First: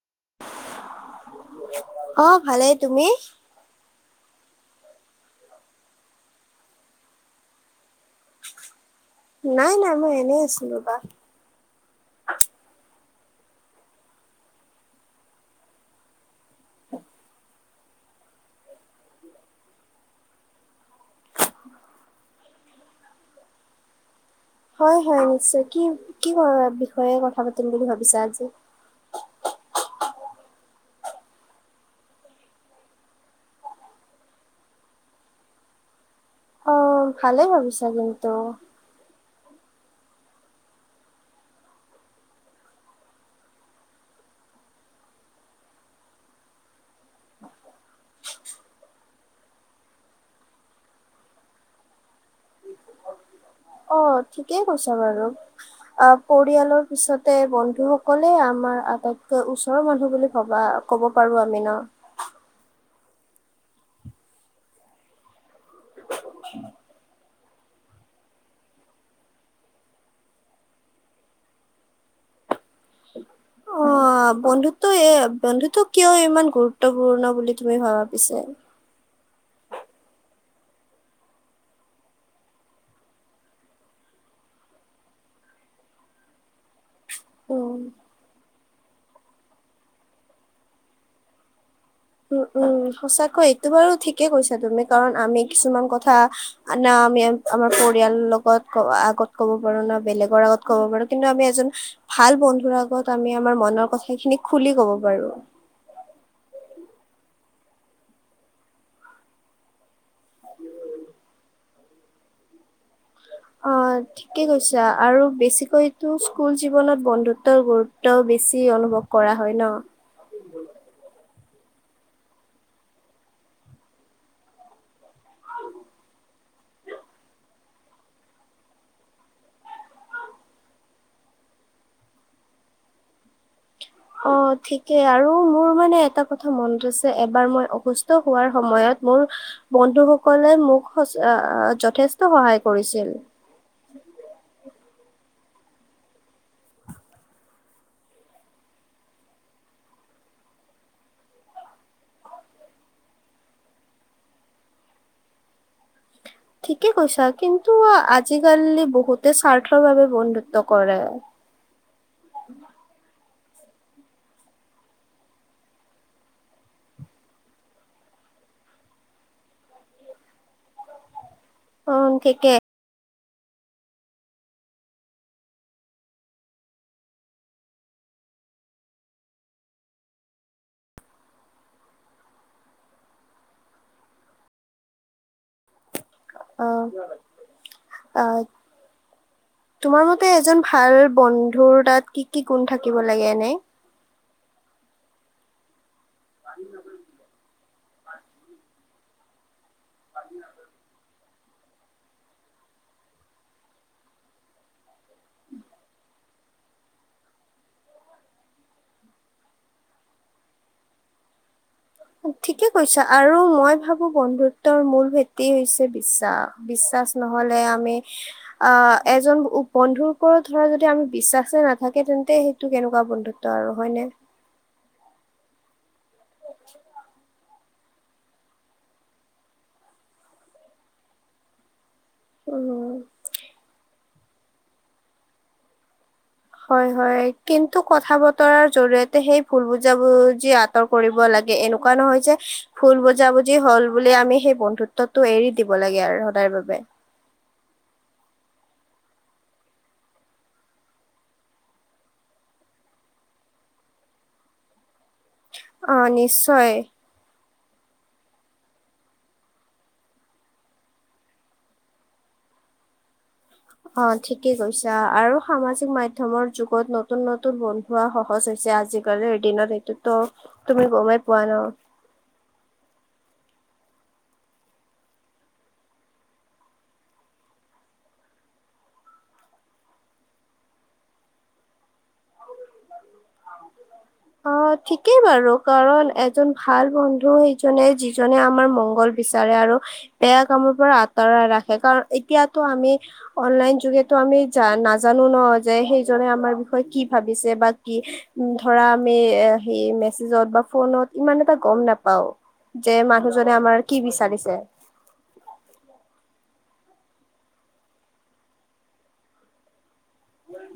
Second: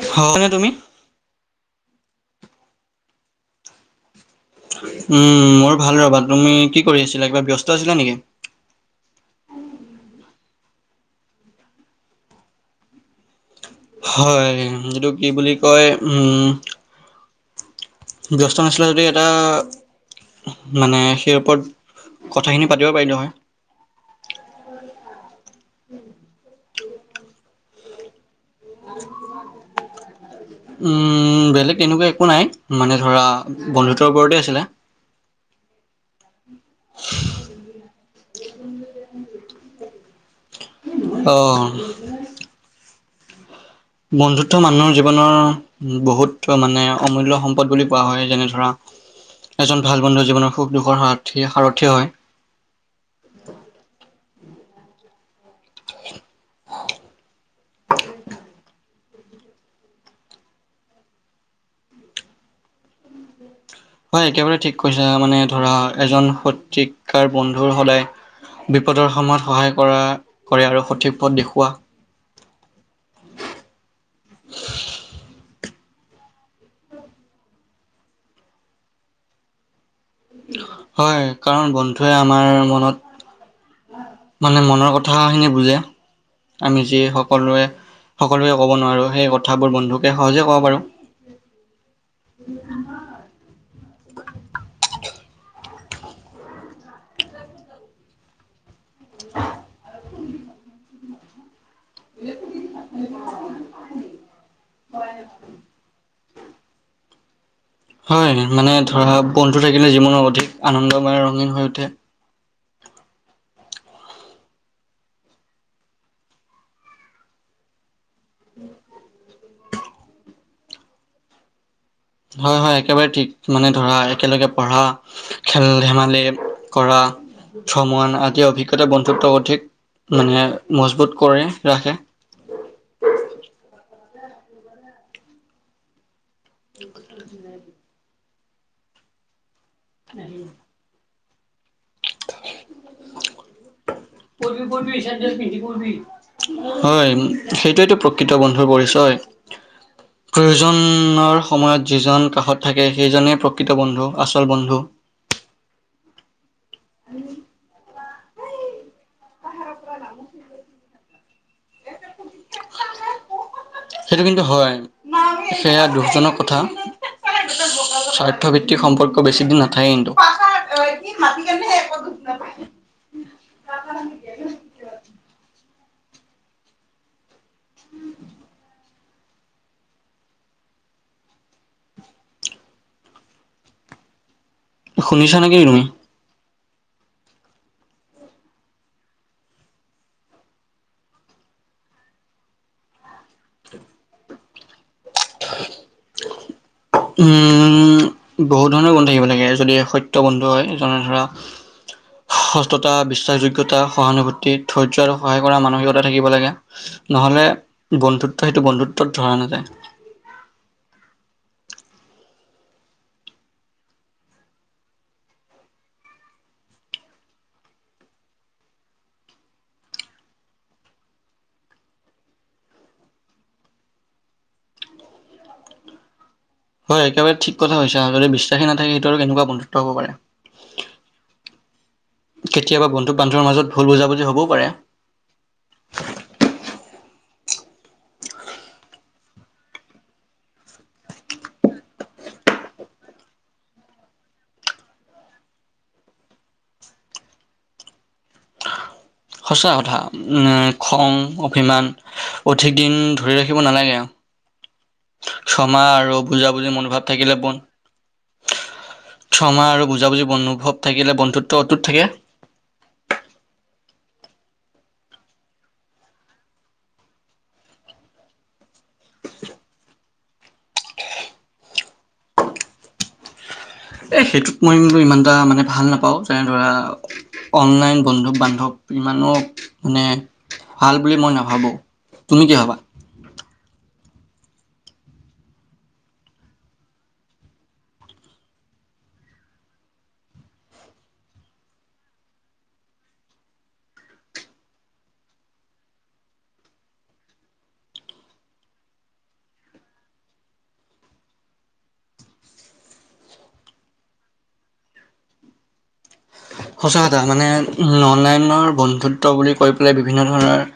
[unintelligible] তুমি? অ ভালেই। তুমি? উম মোৰ ভাল ৰবা। তুমি কি কৰি আছিলা? কিবা ব্যস্ত আছিলা নেকি? নাই নাই, মই এনেই আছিলো ৰবা। হয়, এইটো কি বুলি কয়? উম ব্যস্ত নাছিলা যদি এটা মানে সেই ওপৰত কথাখিনি পাতিব পাৰিলো হয়। হয় হয় নিশ্চয় কি কি [unintelligible] বিষয়ে কথা পাতিম বুলি ভাবিছা আজি? [unintelligible] উম বেলেগ তেনেকুৱা একো নাই, মানে ধৰা বন্ধুত্বৰ ওপৰতে আছিলে। অ, ভালে ভাবিছা কিন্তু। অ। বন্ধুত্ব মানুহ জীৱন বহুত মানে অমূল্যয় সম্পদ বুলি কোৱা হয়। যেনে ধৰা এজন ভাল বন্ধু জীৱনৰ সুখ দুখৰ সাৰ্থী সাৰথী হয়। অ, ঠিকেই কৈছা বাৰু। অ পৰিয়ালৰ পিছতে বন্ধু সকলে আমাৰ আটাইত ওচৰ মানুহ বুলি ভবা ক'ব পাৰো আমি ন। হয় একেবাৰে ঠিক কৈছা। মানে ধৰা এজন সঠিক কাৰ বন্ধুৰ হ'লে বিপদৰ সময়ত সহায় কৰা কৰে আৰু সঠিক পথ দেখুওৱা। অ বন্ধুত্ব এ বন্ধুত্ব কিয় ইমান গুৰুত্বপূৰ্ণ বুলি তুমি ভাবা পিছে? হয়, কাৰণ বন্ধুৱে আমাৰ মনত মানে মনৰ কথাখিনি বুজে। আমি যি সকলোৱে উম সকলোৱে ক'ব নোৱাৰো। সেই কথাবোৰ বন্ধুকে সহজে ক'ব পাৰোঁ। উম উম সঁচাকৈ এইটো বাৰু ঠিকে কৈছা তুমি কাৰণ আমি কিছুমান কথা না আমি আমাৰ পৰিয়াল লগত আগত ক'ব পাৰো ন। বেলেগৰ আগত ক'ব পাৰো কিন্তু আমি এজন ভাল বন্ধুৰ আগত আমি আমাৰ মনৰ কথা খিনি খুলি ক'ব পাৰো। হয় মানে ধৰা বন্ধু থাকিলে জীৱন অধিক আনন্দ ময় মানে ৰঙীন হৈ উঠে। অ। ঠিকে কৈছা আৰু বেছিকৈ তো স্কুল জীৱনত বন্ধুত্বৰ গুৰুত্ব বেছি অনুভৱ কৰা হয় ন? হয় হয় একেবাৰে ঠিক, মানে ধৰা একেলগে পঢ়া। খেল ধেমালি কৰা। ভ্ৰমণ আদি অভিজ্ঞতা বন্ধুত্ব অধিক মানে মজবুত কৰে ৰাখে। অ ঠিকে আৰু মোৰ মানে এটা কথা মনত আছে। এবাৰ মই অসু হোৱাৰ সময়ত মোৰ বন্ধুসকলে মোক সচ অ যত যথেষ্ট সহায় কৰিছিল। পৰিবি পৰিবি, চেন্দেল পিন্ধি পৰিবি। হয়, সেইটোৱেটো প্ৰকৃত বন্ধুৰ পৰিচয়। প্ৰয়োজনৰ সময়ত যিজন কাষত থাকে, সেইজনে প্ৰকৃত বন্ধু আচল বন্ধু। ঠিকে কৈছা কিন্তু আজিকালি বহুতে স্বাৰ্থৰ বাবে বন্ধুত্ব কৰে। সেইটো কিন্তু হয়। সেয়া দুখজনক কথা। স্বাৰ্থ ভিত্তিক সম্পৰ্ক বেছিদিন নাথাকে কিন্তু। [unintelligible] অঁ ঠিকে। [inaudible] শুনিছা নেকি তুমি? অ অ। তোমাৰ মতে এজন ভাল বন্ধুৰ তাত কি কি গুণ থাকিব লাগে এনে? উম বহুত ধৰণৰ গুণ থাকিব লাগে যদি সত ত বন্ধু হয় যেনে ধৰা সস্ততা, বিশ্বাসযোগ্যতা, সহানুভূতি, ধৈৰ্য আৰু সহায় কৰা মানসিকতা থাকিব লাগে। নহলে বন্ধুত্ব সেইটো বন্ধুত্বত ধৰা নাযায়। ঠিকে কৈছা, আৰু মই ভাবো বন্ধুত্বৰ মূল ভেটি হৈছে বিশ্বাস। বিশ্বাস নহলে আমি আহ এজন বন্ধুৰ ওপৰত ধৰা যদি আমি বিশ্বাসে নাথাকে তেন্তে সেইটো কেনেকুৱা বন্ধুত্ব ত আৰু হয়নে? হয় একেবাৰে ঠিক কথা কৈছা, যদি বিশ্বাসী নাথাকে সেইটো আৰু কেনেকুৱা বন্ধুত্ব হব পাৰে। কেতিয়াবা উম। বন্ধু বান্ধৱৰ মাজত ভুল বুজাবুজি হ'বও পাৰে। হয় হয় কিন্তু কথা বতৰাৰ জৰিয়তে সেই ভুল বুজাবুজি আত তৰ কৰিব লাগে, এনেকুৱা নহয় যে ভুল বুজাবুজি হল বুলি আমি সেই বন্ধুত্বটো এৰি দিব লাগে আৰু সদায়ৰ বাবে। সঁচা কথা উম খং, অভিমান অধিক দিন ধৰি ৰাখিব নালাগে আও। ক্ষমা অ আৰু নিশ্চয় বুজাবুজি মূলভাৱ থাকিলে বন ক্ষমা আৰু বুজাবুজি অনুভৱ থাকিলে বন্ধুত্ব অটুত থাকে। অঁ ঠিকেই কৈছা, আৰু সামাজিক মাধ্যমৰ যুগত নতুন নতুন বন পোৱা সহজ হৈছে আজিকালিৰ দিনত, এইটোতো তুমি গমেই পোৱা ন। এই সেইটোত মই ইমান এটা মানে ভাল নাপাওঁ, যেনে ধৰা অনলাইন বন্ধু বান্ধৱ ইমানো মানে ভাল বুলি মই নেভাবো, তুমি কি ভবা? অঁ ঠিকেই বাৰু কাৰণ এজন ভাল বন্ধু সেইজনে যিজনে আমাৰ মংগল বিচাৰে আৰু বেয়া কামৰ পৰা আঁতৰাই ৰাখে, কাৰণ এতিয়াতো আমি অনলাইন যোগে আমি জা নাজানো ন যে সেইজনে আমাৰ বিষয়ে কি ভাবিছে বা কি ধৰা আমি এ সেই মেছেজত বা ফোনত ইমান এটা গম নেপাওঁ। যে মানুহজনে আমাৰ কি বিচাৰিছে। সঁচা কথা মানে অনলাইনৰ বন্ধুত্ব বুলি কৈ লে বিভিন্ন ধৰণৰ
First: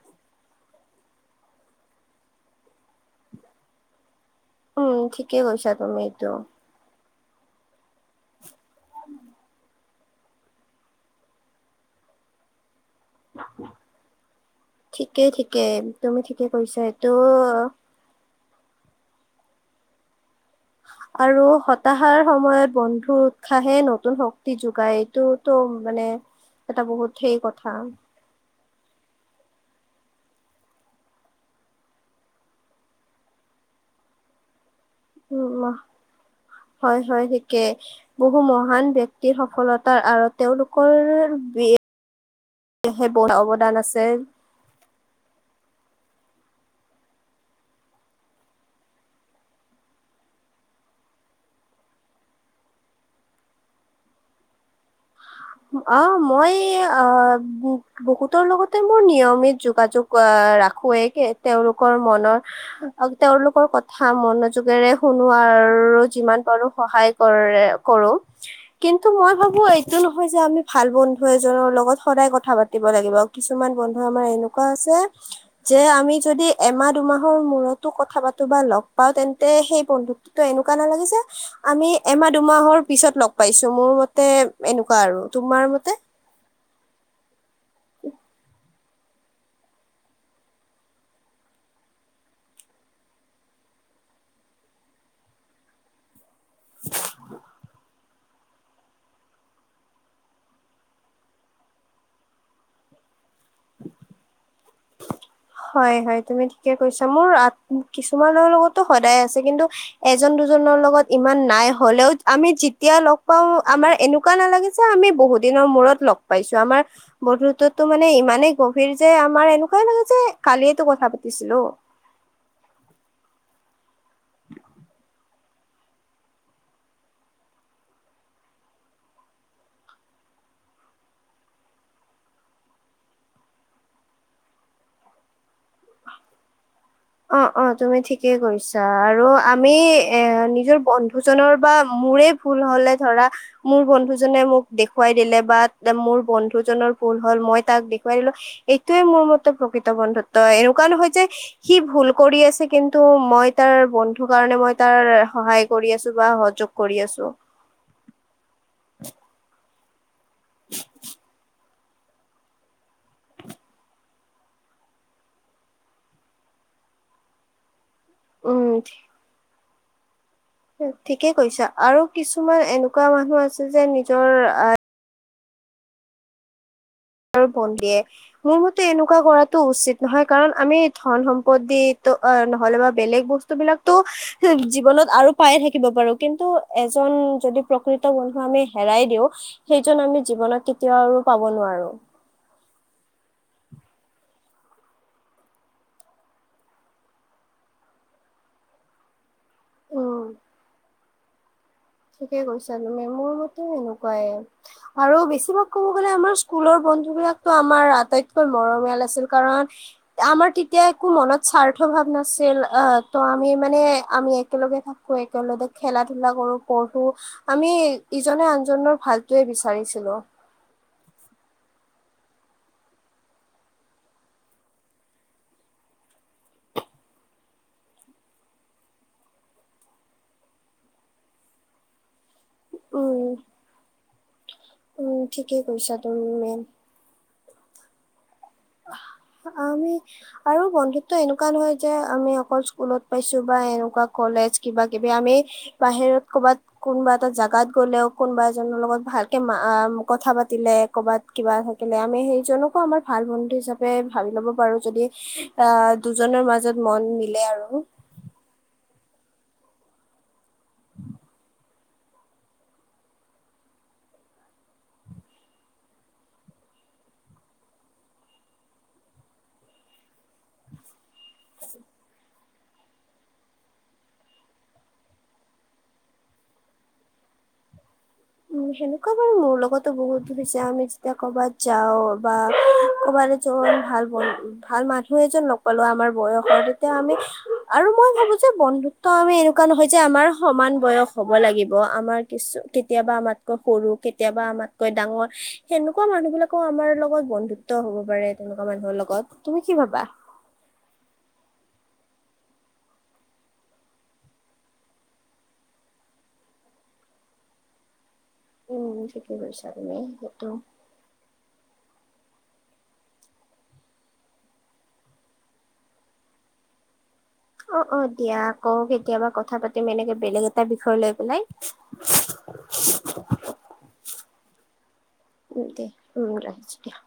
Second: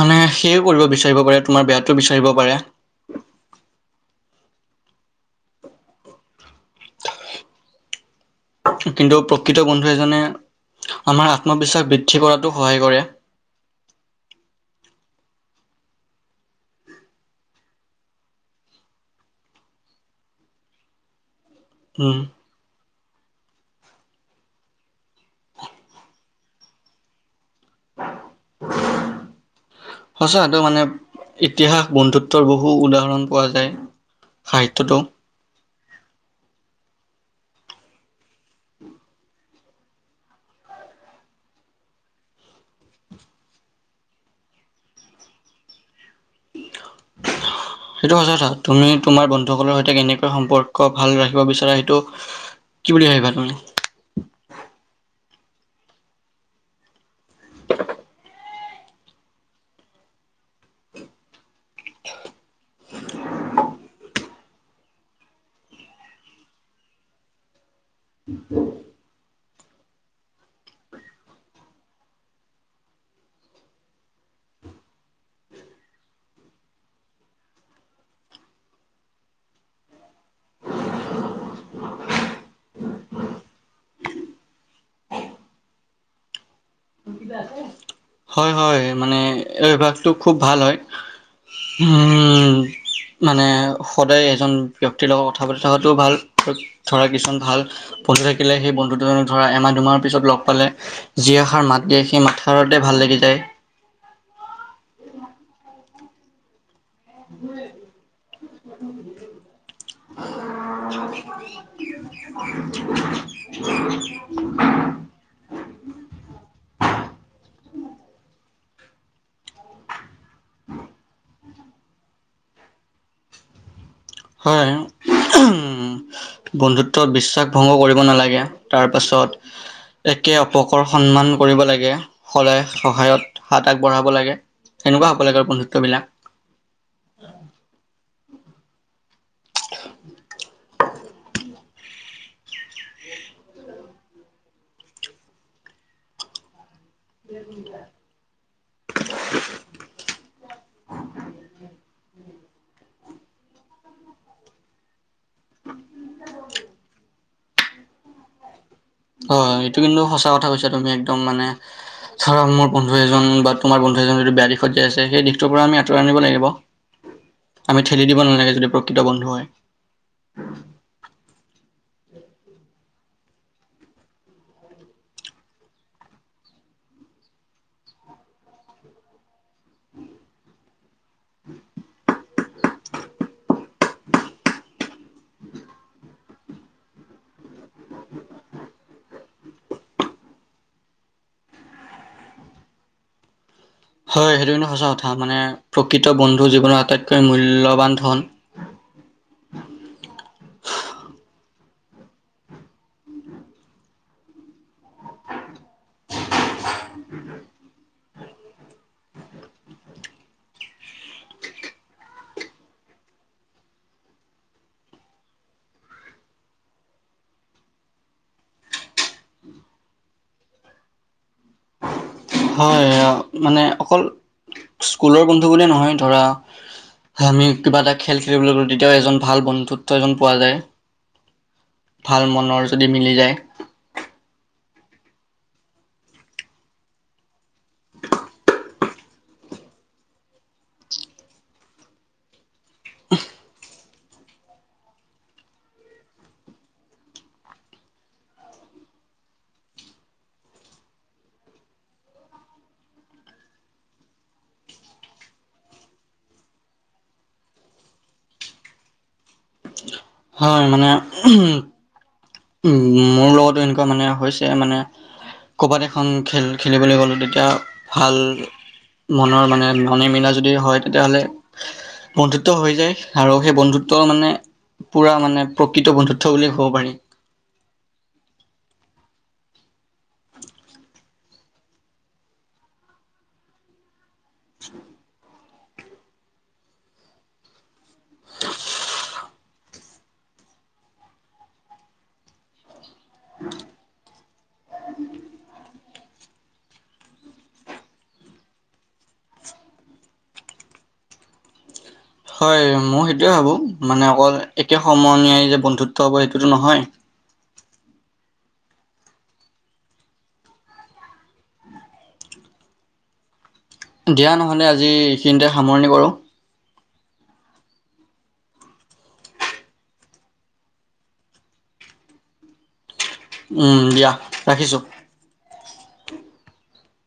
মানে সেইও কৰিব বিচাৰিব পাৰে তোমাৰ বেয়াটো বিচাৰিব পাৰে। উম ঠিকে কৈছা তুমি এইটো। কিন্তু প্ৰকৃত বন এজনে আমাৰ আত্মবিশ্বাস বৃদ্ধি কৰাতো সহায় কৰে। ঠিকেই-ঠিকেই তুমি ঠিকে কৈছা এইটো আৰু উম হতাহাৰ সময়ত বন্ধু উৎসাহে নতুন শক্তি যোগায় এইটোতো মানে এটা বহুত হেই কথা। [inaudible] সঁচা টো মানে ইতিহাস বন্ধুত্বৰ বহু উদাহৰণ পোৱা যায়। সাহিত্যটো উম ম হয়-হয় ঠিকে। বহু মহান ব্যক্তিৰ সফলতা আৰত তেওঁলোকৰ বি শেষ অৱদা-অৱদান আছে। [inaudible] সেইটো সঁচা কথা। তুমি তোমাৰ বন্ধুসকলৰ সৈতে কেনেকৈ সম্পৰ্ক ভাল ৰাখিব বিচাৰা সেইটো কি বুলি ভাবিবা তুমি? অ মই আ বহুতৰ লগত তোমাৰ নিয়মিত যোগাযোগ আহ ৰাখোৱেই। কে তেওঁলোকৰ মনৰ অ, তেওঁলোকৰ কথা মনোযোগেৰে শুনো আৰু যিমান পাৰোঁ সহায় কৰে। কৰোঁ, কিন্তু মই ভাবো এইটো নহয় যে আমি ভাল বন্ধু এজনৰ লগত সদায় কথা পাতিব লাগিব। কিছুমান বন্ধু আমাৰ এনেকুৱা আছে যে, আমি যদি এমাহ দুমাহৰ মূৰতো কথা পাতো বা লগ পাওঁ, তেন্তে সেই বন্ধু টো এনেকুৱা নালাগে যে, আমি এমাহ দুমাহৰ পিছত লগ পাইছোঁ। মোৰ মতে এনে কুৱা আৰু, তোমাৰ মতে? [inaudible] হয় হয়, মানে এই অভ্যাসটো খুব ভাল হয়। হুম মানে সদায় এজন ব্যক্তিৰ লগত কথা পাতি থকাটোও ভাল। ধৰা কিছুমান ভাল [unintelligible] থাকিলে, সেই বন্ধু দুজনক ধৰা, এমাহ দুমাহৰ পিছত লগ পালে, যি এষাৰ মাত দিয়ে সেই মাতষাৰত ভাল লাগি যায়। হয় হয়, তুমি ঠিকে কৈছা, মোৰ আ কিছুমানৰ লগতটো সদায় আছে, কিন্তু এজন দুজনৰ লগত ইমান নাই হ'লেও, আমি যেতিয়া লগ পাওঁ। আমাৰ এনেকুৱা নালাগে যে আমি বহুত দিনৰ মূৰত লগ পাইছো, আমাৰ বন্ধুত্বতো মানে ইমানেই গভীৰ যে, আমাৰ এনেকুৱাই লাগে যে কালিয়েতো কথা পাতিছিলোঁ। হয়। [unintelligible] বন্ধুত্বত বিশ্বাস ভংগ কৰিব নালাগে। তাৰপাছত একে অপকৰ সন্মান কৰিব লাগে। সদায় সহায়ত হাত আগবঢ়াব লাগে। এনেকুৱা হ'ব লাগে বন্ধুত্ব বিলাক। অ', অ', তুমি ঠিকেই কৈছা। আৰু আমি এ নিজৰ বন্ধুজনৰ বা মোৰেই ভুল হ'লে ধৰা, মোৰ বন্ধুজনে মোক দেখুৱাই দিলে বা দে মোৰ বন্ধুজনৰ ভুল হ'ল মই তাক দেখুৱাই দিলোঁ। এইটোয়ে মোৰ মতে প্ৰকৃত বন্ধুত্ব। এনেকুৱা নহয় যে সি ভুল কৰি আছে, কিন্তু মই তাৰ বন্ধু কাৰণে মই তাৰ সহায় কৰি আছোঁ বা সহযোগ কৰি আছোঁ। হয়, এইটো কিন্তু সঁচা কথা কৈছা তুমি একদম। মানে ধৰা, মোৰ বন্ধু এজন বা তোমাৰ বন্ধু এজন যদি বেয়া দিশত যাই আছে, সেই দিশটোৰ পৰা আমি আঁতৰাই আনিব লাগিব। আমি ঠেলি দিব নালাগে, উম যদি প্ৰকৃত বন্ধু হয়। ঠিকেই কৈছা। আৰু কিছুমান এনেকুৱা মানুহ আছে যে নিজৰ আ আৰু [unintelligible] দিয়ে, মোৰ মতে এনেকুৱা কৰাটো উচিত নহয়। কাৰণ আমি ধন সম্পত্তি ত অ', নহ'লে বা বেলেগ বস্তু বিলাকটো জীৱনত আৰু পাই থাকিব পাৰোঁ, কিন্তু এজন যদি প্ৰকৃত বন্ধু আমি হেৰাই দিওঁ সেইজন আমি জীৱনত কেতিয়াও আৰু পাব নোৱাৰো। হয়, সেইটো কিন্তু সঁচা কথা। মানে প্ৰকৃত বন্ধু জীৱনৰ আটাইতকৈ মূল্যবান ধন। উম ঠিকে কৈছা তুমি, মোৰ মতে এনেকুৱাই। আৰু বেছিভাগ ক'ব গ'লে, আমাৰ স্কুলৰ বন্ধু বিলাকতো আমাৰ আটাইতকৈ মৰমিয়াল আছিল। কাৰণ আমাৰ তেতিয়া একো মনত স্বাৰ্থ ভাৱ নাছিল, আ ত' আমি মানে আমি একেলগে থাকো [unintelligible] একেলগে খেলা-ধূলা কৰো। পঢ়ো, আমি ইজনে আনজনৰ ভালটোৱেই বিচাৰিছিলো। হয়, মানে অকল স্কুলৰ বন্ধু বুলি নহয়, ধৰা আমি কিবা এটা খেল খেলিবলৈ গ'লো, তেতিয়াও এজন ভাল বন্ধুত্ব এজন পোৱা যায়। ভাল মনৰ যদি মিলি উম যায়। উম, ঠিকেই কৈছা তুমি মেইন। আমি আৰু বন্ধুত্ব এনেকুৱা নহয় যে, আমি অকল স্কুলত পাইছো বা এনেকুৱা কলেজ কিবা-কিবি আমি বাহিৰত ক'বাত কোনোবা এটা জাগাত গ'লেও, কোনোবা এজনৰ লগত ভালকে এ কথা পাতিলে, ক'বাত কিবা থাকিলে, আমি সেইজনকো আমাৰ ভাল বন্ধু হিচাপে ভাবি ল'ব পাৰো যদি আহ দুজনৰ মাজত মন মিলে আৰু। হয় মানে [unintelligible] উম মোৰ লগতো এনেকুৱা মানে হৈছে মানে ক'ৰবাত এখন খেল খেলিবলৈ গ'লে তেতিয়া ভাল মনৰ মানে মনে মিলা যদি হয় তেতিয়াহ'লে [unintelligible] হৈ যায় আৰু সেই বন্ধুত্ব মানে পুৰা মানে প্ৰকৃত বন্ধুত্ব বুলিয়ে ক'ব পাৰি। উ সেনেকুৱা বাৰু মোৰ লগতো বহুত হৈছে আমি যেতিয়া কৰ'বাত যাও বা ক'ৰবাত [unintelligible] ভাল মানুহ এজন লগ পালো আমাৰ বয়সৰ তেতিয়া আমি আৰু মই ভাবো যে বন্ধুত্ব আমি এনেকুৱা নহয় যে আমাৰ সমান বয়স হ'ব লাগিব আমাৰ কিছু কেতিয়াবা আমাতকৈ সৰু কেতিয়াবা আমাতকৈ ডাঙৰ সেনেকুৱা মানুহ বিলাক আকৌ আমাৰ লগত বন্ধুত্ব হ'ব পাৰে তেনেকুৱা মানুহৰ লগত তুমি কি ভাবা? হয় ময়ো সেইটোৱে ভাবোঁ মানে, একে সমনীয়াই যে বন্ধুত্ব হ'ব সেইটোতো নহয়। উম ঠিকেই কৈছা তুমি সেইটো। দিয়া নহ'লে আজি এইখিনিতে সামৰণি কৰোঁ। অ' অ' দিয়া আকৌ কেতিয়াবা কথা পাতিম এনেকে বেলেগ এটা বিষয় লৈ পেলাই। [inaudible] উম দিয়া ৰাখিছো। উম দে ৰাখিছো দিয়া।